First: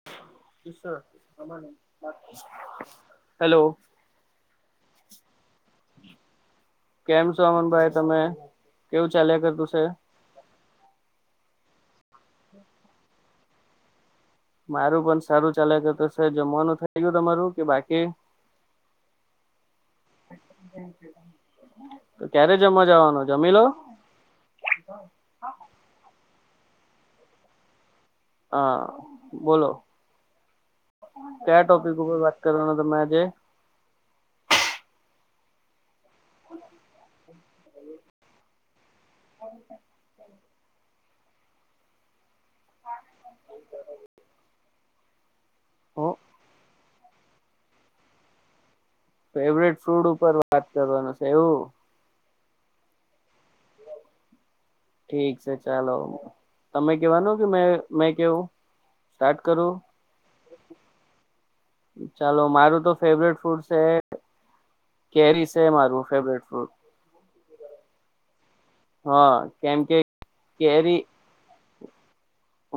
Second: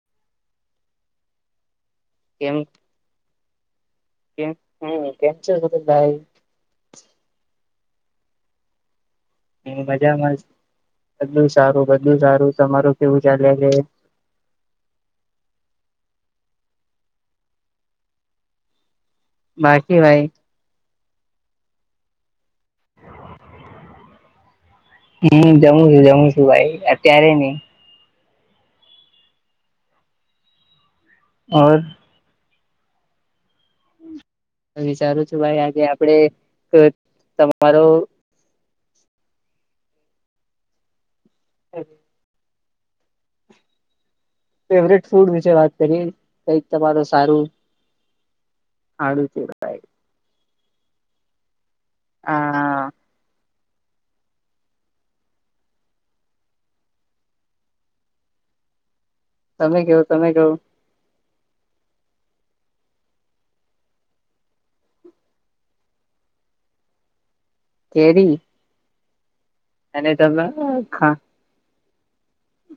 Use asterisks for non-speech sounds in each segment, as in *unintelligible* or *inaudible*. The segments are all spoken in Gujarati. *unintelligible* એનું હેલો કેમ હ કેમ છો હિતેશભાઈ? કેમ છો અમનભાઈ તમે? કેવું ચાલે કર? મજામાં બધું સારું બધુ સારું તમારું કેવું ચાલે છે? મારું પણ સારું ચાલે તો સાહેબ જમવાનું થઇ ગયું તમારું કે બાકી? બાકી ભાઈ. તો ક્યારે જમવા જવાના? જમીલો. હમ્મ જાઉ છું જાઉ છું ભાઈ અત્યારે ની. હા, બોલો ક્યા ઓર ટોપિક ઉપર વાત કરવાના તમે આજે? હ, વિચારું છું ભાઈ આજે આપડે તમારુ *inaudible* *inaudible* ફેવરેટ ફૂડ વિશે વાત કરીએ હું કંઈક તમારું સારું ખાડું છે ભાઈ ફેવરેટ ફૂડ ઉપર વાત કરવાના છે એવું? આ. ઠીક શે ચાલો તમે કેવાનું કે મે મેં કેઉ?? સ્ટાર્ટ કરું? તમે કેવો તમે કેવો ચાલો મારું તો ફેવરેટ ફૂડ શે કેરી શે મારું ફેવરેટ ફ્રૂટ. કેરી? હ કેમ કે અને તમે કેરી હા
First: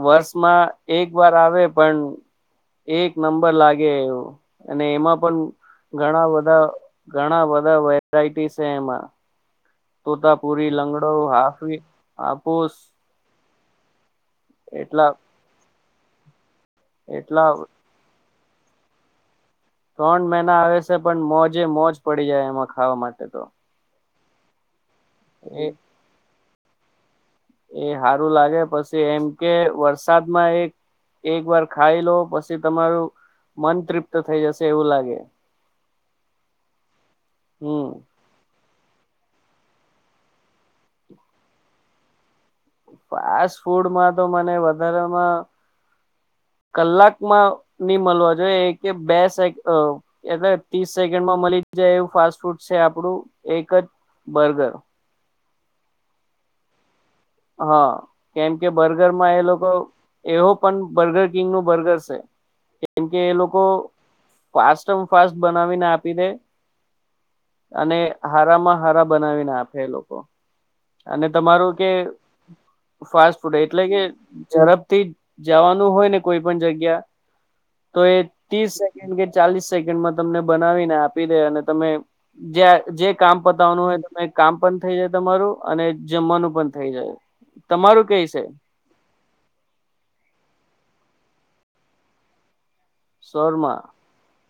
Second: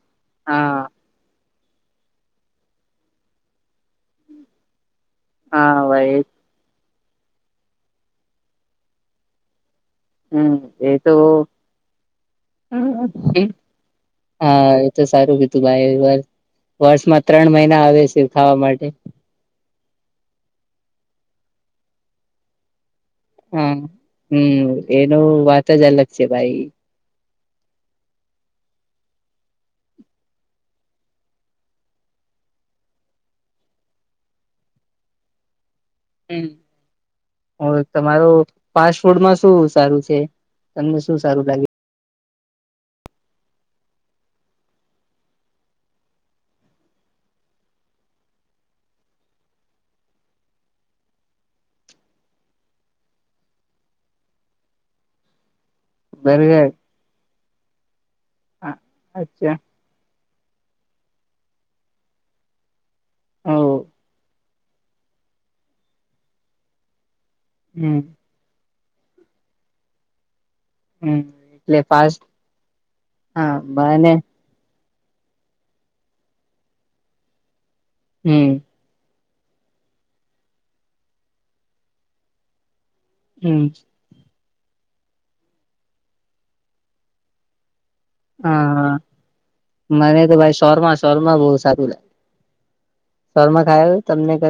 વર્ષમાં હા એકવાર આવે પણ એક નંબર લાગે એવું. અને એમાં પણ ભાઈ ઘણાં બધાં ઘણાં બધાં વેરાયટી શે એમાં. હમ તોતાપુરી, એ લંગડો, તો હાફી હાફુસ. હા, એ તો સારું કીધું ભાઈ વર વર્ષમાં એટલા ત્રણ મહિના આવે છે ખાવા માટે. ત્રણ મહિના આવે છે પણ મોજે મોજ પડી જાય એમાં ખાવા માટે તો. હા, હમ્મ એનું વાત એ જ અલગ છે ભાઈ. એ હારું લાગે પછી એમ કે વરસાદમાં એક એક વાર ખાઈ લો પસી તમારું મન તૃપ્ત થઈ જશે એવું લાગે. *unintelligible* હમ તમારુ ફાસ્ટ ફૂડમાં શું સારું છે? તમને શું સારું લાગે? ફાસ્ટ ફૂડમાં તો મને વધારામાં કલાકમાં ની મલવા જોઈએ એ કે બે સેક એટલે ત્રીસ સેકન્ડમાં મલી જ જાય એવું ફાસ્ટ ફૂડ શે આપડું એક જ બર્ગર. બઞૅર. હા, કેમ કે બર્ગરમાં એ અચ્છા લોકો એવો પણ બર્ગર કિંગનું બર્ગર છે. કેમ કે એ ઓ લોકો ફાસ્ટ એમ ફાસ્ટ બનાવીને આપી દે અને હમ હારામાં હારા બનાવીને આપે એ લોકો. હમ અને તમારું એટલે કે ફાસ્ટ ફાસ્ટ હા ફૂડ એટલે કે મને ઝડપ થી જવાનું હોય ને કોઈ પણ જગ્યા તો એ હમ તીસ મ કે ચાલીસ સેકન્ડમાં તમને બનાવીને આપી દે અને તમે જ્યાંજે કામ હમ પતાવનું હોય તમે કામ પણ થઈ જાય તમારું અને જમવાનું પણ થઈ જાય. તમારું કઈ સે? હા મને તો ભાઈ શોરમા, શોરમા બહુ સારું લાગે. શોરમા શોરમાં ખાય. તમને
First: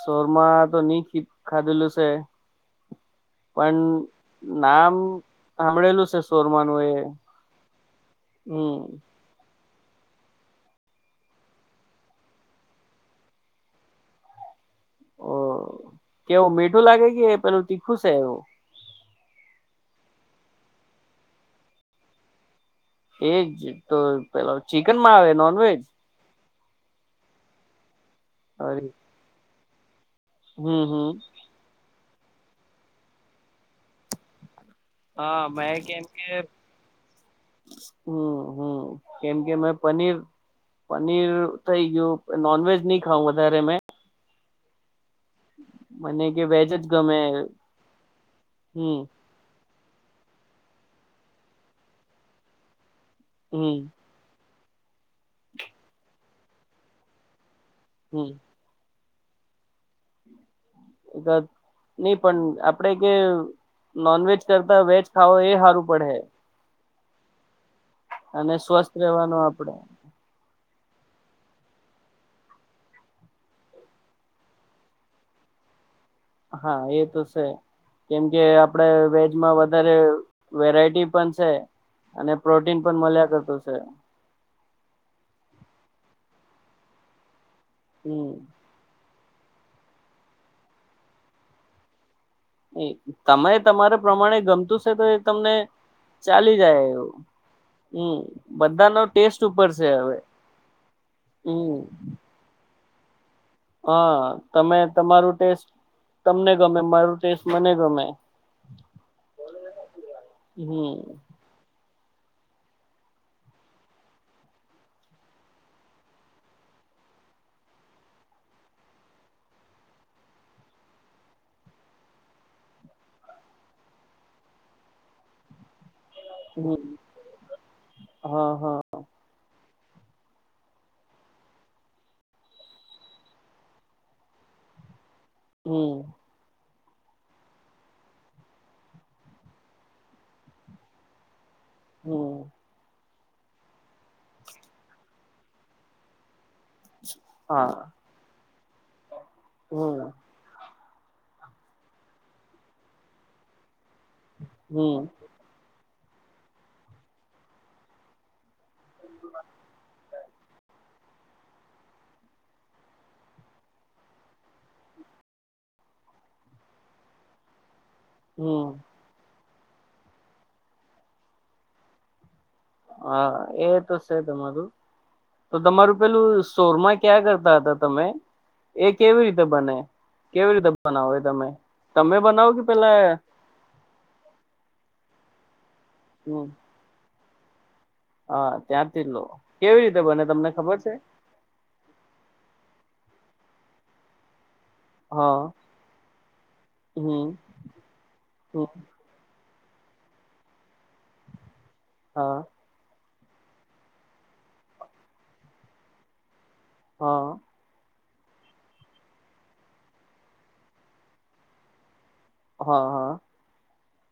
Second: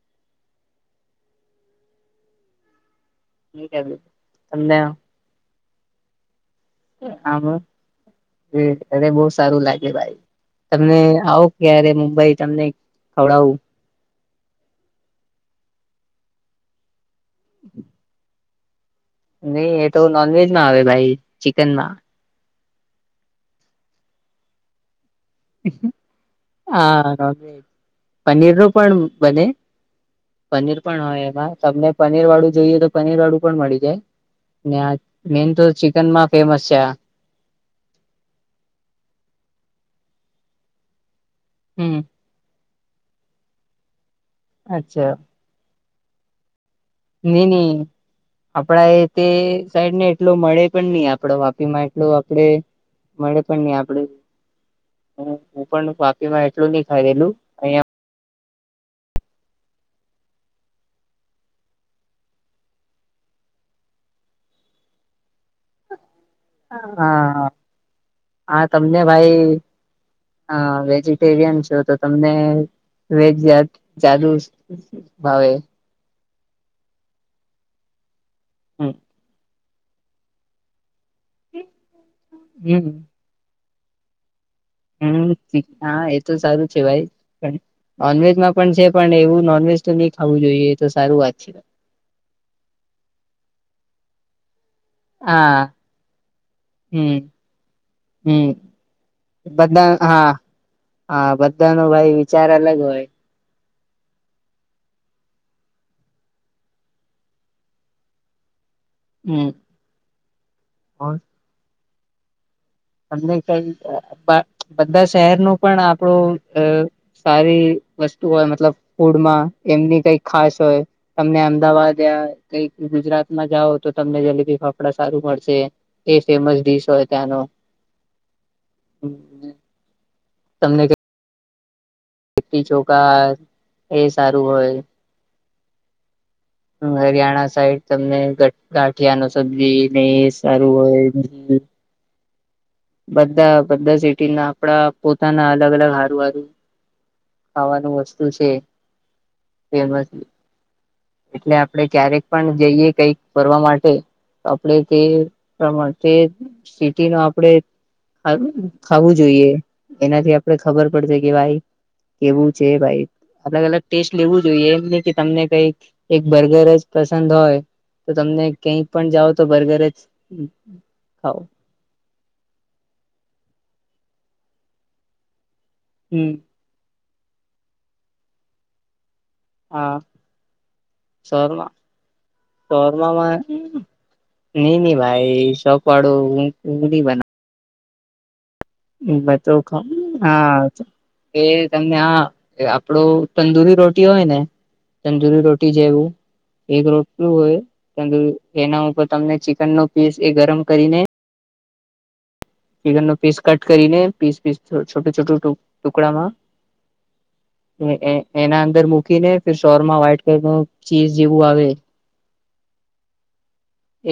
શોરમાં તો નહી ખી ખાધેલું સે. પણ તમને નામ સાંભળેલું છે શોરમાનું એ. આમ હમ એ બહુ સારું લાગે ભાઈ. તમને આવો ક્યારે મુંબઈ તમને ખવડાવું. ઓ કેવું મીઠું લાગે કે પેલું તીખું સે એવું. નહી એ તો નોનવેજમાં આવે ભાઈ ચિકનમાં. એજ તો પેલો ચિકનમાં આવે ન હા, પનીરનું પણ હમ બને. પનીર પણ હમ હોય એમાં. તમને પનીર વાળું જોઈએ તો પનીર વાળું પણ મળી જાય ને આ હા મેન તો ચિકનમાં ફેમસ છે આ. હમ્મ હમ્મ કેમ કે મેં પનીર પનીર થઇ હમ ગયું. નોનવેજ નહી ખાઉં વધારે મેં. અચ્છા. મને કે વેજ જ ગમે નઈ નહી આપડા હમ એ તે સાઈડને એટલો મળે પણ નહી આપડો વાપીમાં એટલો આપડે મળે પણ નહી હમ આપડે. હું, પણ વાપીમાં એટલું નહી ખાઈધેલું. હમ્મ નહી પણ આપડે કે નોનવેેજ કરતા વેજ ખાવઓ એ સારું પડહે હા. હ અને હા, સ્વસ્થ તમને રહેવાનું ભાઈ. આપડે હા, વેજીિટેરિયન છો તો તમને વેજ જાદુ ભાવે. હા, એ તો છે. કેમકે આપડે હમ વેજમાં વધારે વેરાયટી પણ છે અને પ્રોટીન હમ પણ મળ્યા કરતું છે. હમ તીખા એ તો સારું છે ભાઈ પણ હમ નોનવેજમાં. પણ છે પણ એવું નોનવેજ તો નહી ખાવું જોઈએ તો સારું વાત છે. એ તમે તમારે પ્રમાણે ગમતું તો એ તમને હા ચાલી જાય એવું. હમ હમ બધાનો ટેસ્ટ ઉપર બધા છે હવે. હા હા બધા નો ભાઈ હમ વિચાર અલગ હોય. હા તમે તમારું ટેસ્ટ. તમને ગમે મારૂ ટેસ્ટ મને ગમે. હમ્મ હમ્મ *unintelligible* તમને કઈ બધા શહેર નું પણ આપણું. સારી વસ્તુ હોય મતલબ ફૂડમાં એમની કઈ ખાસ હોય. તમને અમદાવાદયા કઈક ગુજરાતમાં જાઓ તો તમને જલેબી ફાફડા સારું મળશે. એ ફેમસ ડીશ હોય ત્યાંનો. હ હ. *unintelligible* તમને કઈ. લીટી ચોખા એ સારું હોય. હમ. હરિયાણા સાઈડ તમને ગાંઠિયા નું સબ્જી ને એ સારું હોય. હમ. બધા બધા સિટી ના આપડા પોતાના અલગ અલગ હારું હારું. હા ખાવાનું વસ્તુ છે ફેમસ. હમ એટલે આપણેે ક્યારેક પણ જઈએ કઈક ફરવા માટે તો આપણે કે. હમ પ્રમાણ તે સિટી નું આપણેે. ખા ખાવું જોઈએ એનાથી આપડે ખબર પડશે કે ભાઈ. કેવું છે ભાઈ. અલગ અલગ ટેસ્ટ લેવું જોઈએ એમ નઇ કે તમને કઈક એક બર્ગર જ પસંદ હોય. તો તમને હમ કઈ પણ જાઓ તો બર્ગર જ ખાવ. હા એ તો છે તમારું તો તમારું પેલું. હમ સોરમાં ક્યાં કરતા હતા તમે. એ કેવી રીતે બને હા કેવી રીતે બનાવો એ તમે શોરમાં તમે બનાવો કે પેલા. શોરમામાં નઈ નહી ભાઈ શોક વાળો હમ હું ની બનાવ. હા ત્યાંથી જ લો તો કેવી રીતે બને તમને ખબર હા છે. એ તમને આ આપડો તંદુરી રોટી હોય ને. તંદુરી હા રોટી જેવું એક રોટલુ હમ હોય તંદુરી હમ એના ઉપર. તમને ચિકન નો પીસ એ ગરમ કરીને. હા. ચિકન નું પીસ કટ કરીને પીસ પીસ છોટું છોટું ટુકડામાં. હા. એના અંદર મૂકીને સોર માં વ્હાઈટ કંઈક ચીઝ જેવું આવે. હા હા.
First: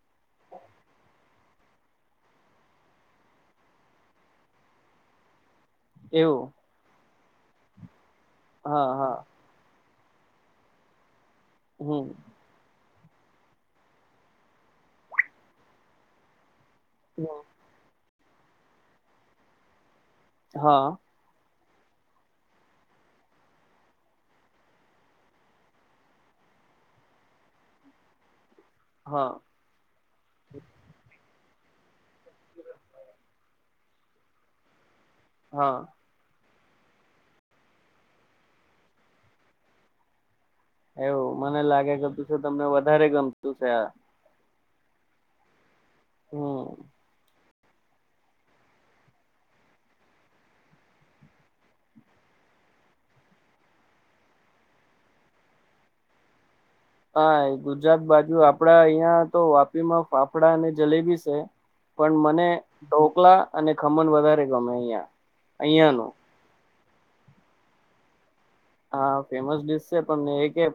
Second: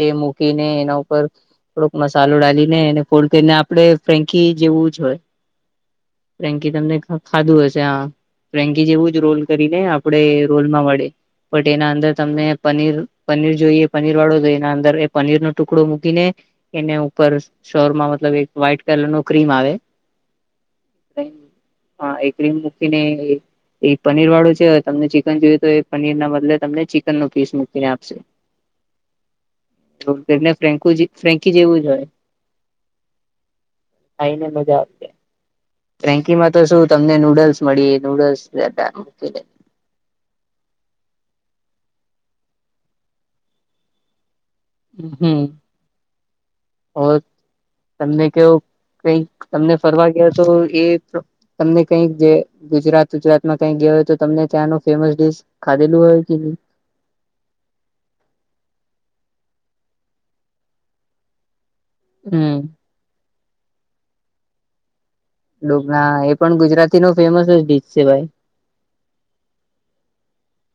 એ મૂકીને એના ઉપર. થોડોક મસાલો ડાલીને એને ફોલ્ડ કરીને આપડે ફ્રેન્કી જેવું જ હોય. એવું. કે તમને ખાધું હશે આમ ફ્રેન્કી હા જેવું હા જ રોલ કરી ને આપડે રોલમાં વડે. એનાં હમ અંદર તમને પનીર પનીર જોઈએ પનીર વાળો જોઈએ. એના અંદર એ પનીર નો ટુકડો મૂકીને એને ઉપર હમ, શોર માં મતલબ. વ્હાઈટ કલર નું ક્રીમ આવે. હા. હ એ ક્રીમ મૂકીને એ. એ પનીર વાળું છે હવે તમને ચિકન જોવે તો એ પનીર ના બદલે તમને ચિકન નો પીસ મૂકીને આપશે. હા. ફ્રેન્કુજી ફ્રેન્કી જેવું જ હોય. ખાઈ ને મજા આવશે. હા. ફ્રેન્કી માં તો શું તમને નૂડલ્સ મળી નૂડલ્સ રેતા મૂકી દે. એવું મને લાગે કે તું છે તમને વધારે ગમતું છે આ. હમ્મ હમ હવે તમને કેવું. કઈક તમને ફરવા ગયા તો એક. તમને કંઈક જે, ગુજરાત, ગુજરાતમાં કંઈક ગયા હોય તો તમને ત્યાંનો ફેમસ ડીશ ખાધેલું હોય કે ની? હા એ ગુજરાત બાજુ આપડા અહિયાં તો વાપી માં ફાફડા અને જલેબી સે. પણ મને હમ ઢોકલા અને ખમણ વધારે ગમે અહિયાં. અહિયાંનું ડોગના એ પણ ગુજરાતી નો ફેમસ જ ડીસ છે ભાઈ. હા ફેમસ ડીશ છે, પણ મે એ કેમ,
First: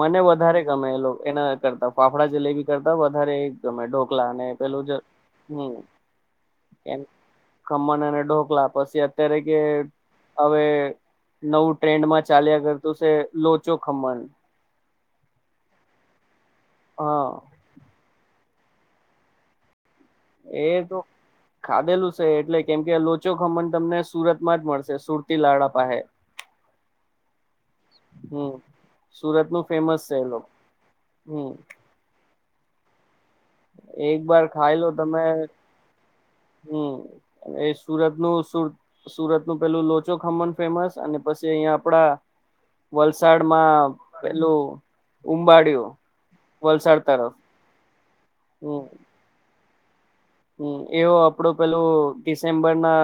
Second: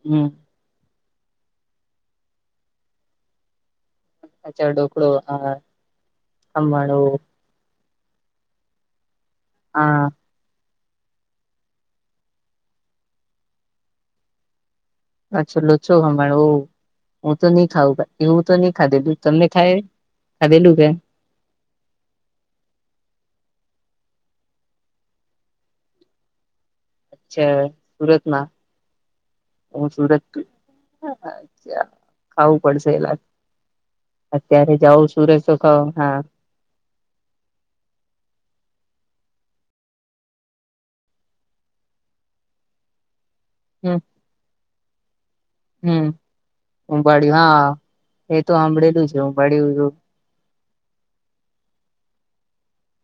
મને હમ વધારે ગમે એ લો એના કરતા ફાફડા જલેબી કરતા વધારે ગમે ઢોકલા ને અચ્છા પેલું જે, ડોકડો હા હમ્મ એમ હમણું ખમણ અને ઢોકલા. પછી અત્યારે કે હા હવે નવું ટ્રેન્ડમાં ચાલ્યા કરતું છે, લોચો ખમન. અચ્છા લોચો ખમણ, હો હા હું તો ની ખાઉં ભાઈ, એવુ તો ની ખાધેલું. તમને ખાએ એ તો ખાધેલું સે, એટલે કેમ કે લોચો ખમણ તમને સુરત માં જ મળશે, સુરતી લાડા પાહે. કે સુરતમાં હમ્મ, સુરતનું હું ફેમસ છે સુરત એ લોક હમ્મ. ખાવું પડશે એ લાગ એક બાર ખાઈ લો તમે, તો ખ હા હમ્મ. એ સુરતનું સુર સુરત નું પેલું લોચો ખમણ ફેમસ, અને પસી અહિયાં આપડા વલસાડમાં પેલું ઉંબાડ હમ્મ, ઉંબાડિયું, હા એ તો હાંભળેલું છે ઉંબાડિયું તો. હમ્મ, એવો આપડું પેલું ડિસેમ્બર ના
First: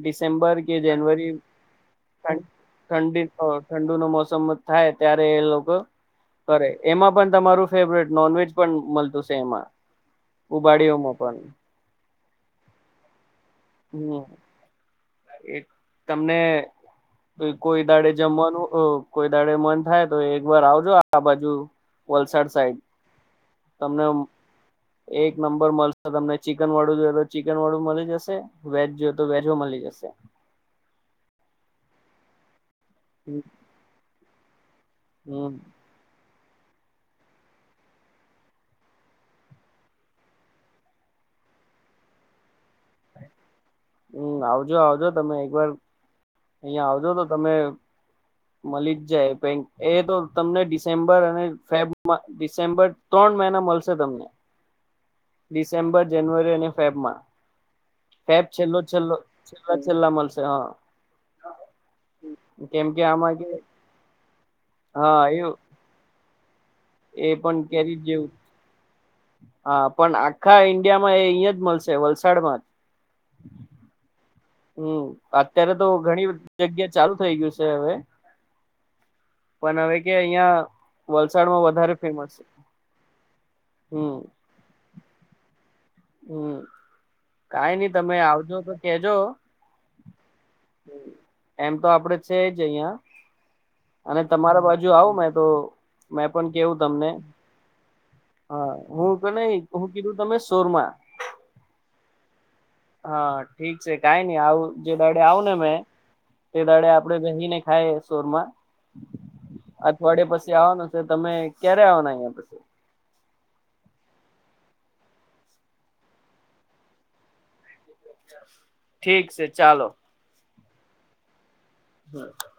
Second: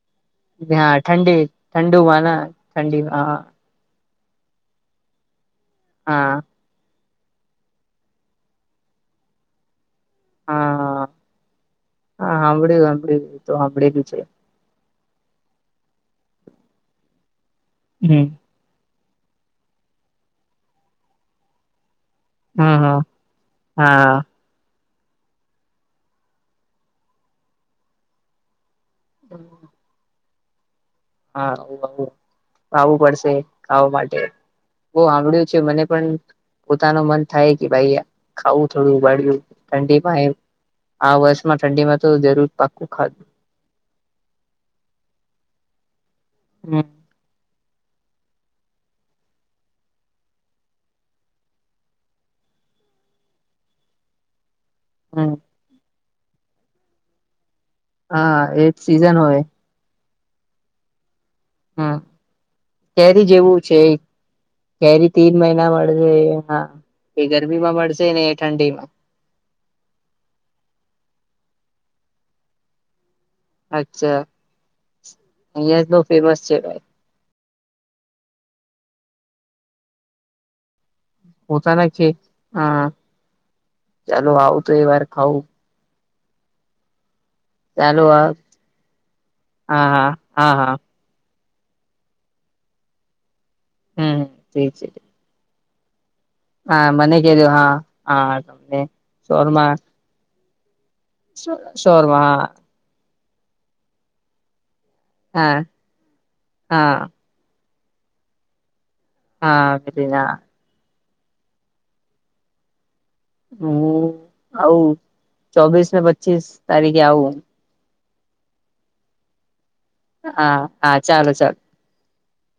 ડિસેમ્બર કે હા જનવરી ઠંડી ઠંડુમાં ઠં ના ઠંડી હા *unintelligible* ઠંડુ નો મોસમ થાય, ત્યારે એ લોકો હા. કરે, એમાં પણ તમારું ફેવરેટ નોનવેજ પણ મલતું સે એમાં. હા ઉબાડીયોમાં પન. હા, હાંભળ્યું હાંભળ્યું. હમ્મ, એક તમને કોઈ કોઈ દાડે હમ જમવાનું, અ કોઈ દાડે મન થાય તો એક વાર આવજો આ આ બાજુ વલસાડ હા સાઈડ, હા તમને હા એક નંબર મલશે તમને, ચિકન વાળું જોએ તો ચિકન વાળું મલી જશે. વેજ જોયે તો વેજ હો મલી જશે. હા, આવું આવું, આવું પડશે ખાવા માટે. બો હાંભળ્યું હમ છે, મને પન પોતાનું મન થાય કે ભાઈ, ખાવું થોડું ઉંબાડિયું ઠંડીમાં એમ. આ વર્ષમાં ઠંડીમાં તો જરૂર પાક્કું ખાધ હમ, આવજો આવજો તમે એક વાર. હમ અહિયાં આવજો તો તમે મલી જ જાય, પેઈ એ તો તમને ડિસેમ્બર અને ફેબ માં, ડિસેમ્બર તણ મહિના મલશે તમને. હમ. ડિસેમ્બર જાનુઆરી અને ફેબમાં. હા ફેબ એજ છેલ્લો છેલ્લો સીઝન હોય છેલ્લા છેલ્લા મલશે હા. હમ, કેમ કે કેરી આમાં કે જેવું છે ઈ? કેરી હા તીન એ મહિના મળશે હા. એ પણ ગરમી માં કેરી મળશે ને જેવું એ ઠંડીમાં. હા પણ આખા ઈન્ડિયામાં એ અહીયાં જ મળશે વલસાડમાં જ. અચ્છા *inaudible* હમ અત્યારે અહિયાં તો બઉ ઘણી ફેમસ છે ભાઈ જગ્યા. ચાલુ થઈ ગ્યું છે હવે, પણ હવે કે અહિયાં વલસાડમાં પોતાના વધારે ખે ફેમસ છે, હા હમ. ચાલો આવું તો એ વાર ખાવું. હમ. કાંઈ ની, ચાલો તમે આ આવજો તો કેજો. હા હા હા હા એમ તો આપડે છે જ અહિયાં અને હમ તમારા ઠીક છે બાજુ આવું મે તો. મે પણ. કેવું હા તમને મને કેજો હા. હા હું ક ન હું કીધું તમે સોરમાં. શ શોરમાં. હા ઠીક છે કઈ નઈ આવું જે દાડે આવ ને હા મેં તે દાડે હા આપડે બેહીને. થાયે સોરમાં હા હા અઠવાડિયે પછી આવવાનું. તમે ક્યારે આવવાના અહિયાં પછી. હું આવુ ચોવીશ ને પચીસ તારીખે આવુ. ઠીક છે ચાલો. હા હા ચાલો ચાલ. *unintelligible*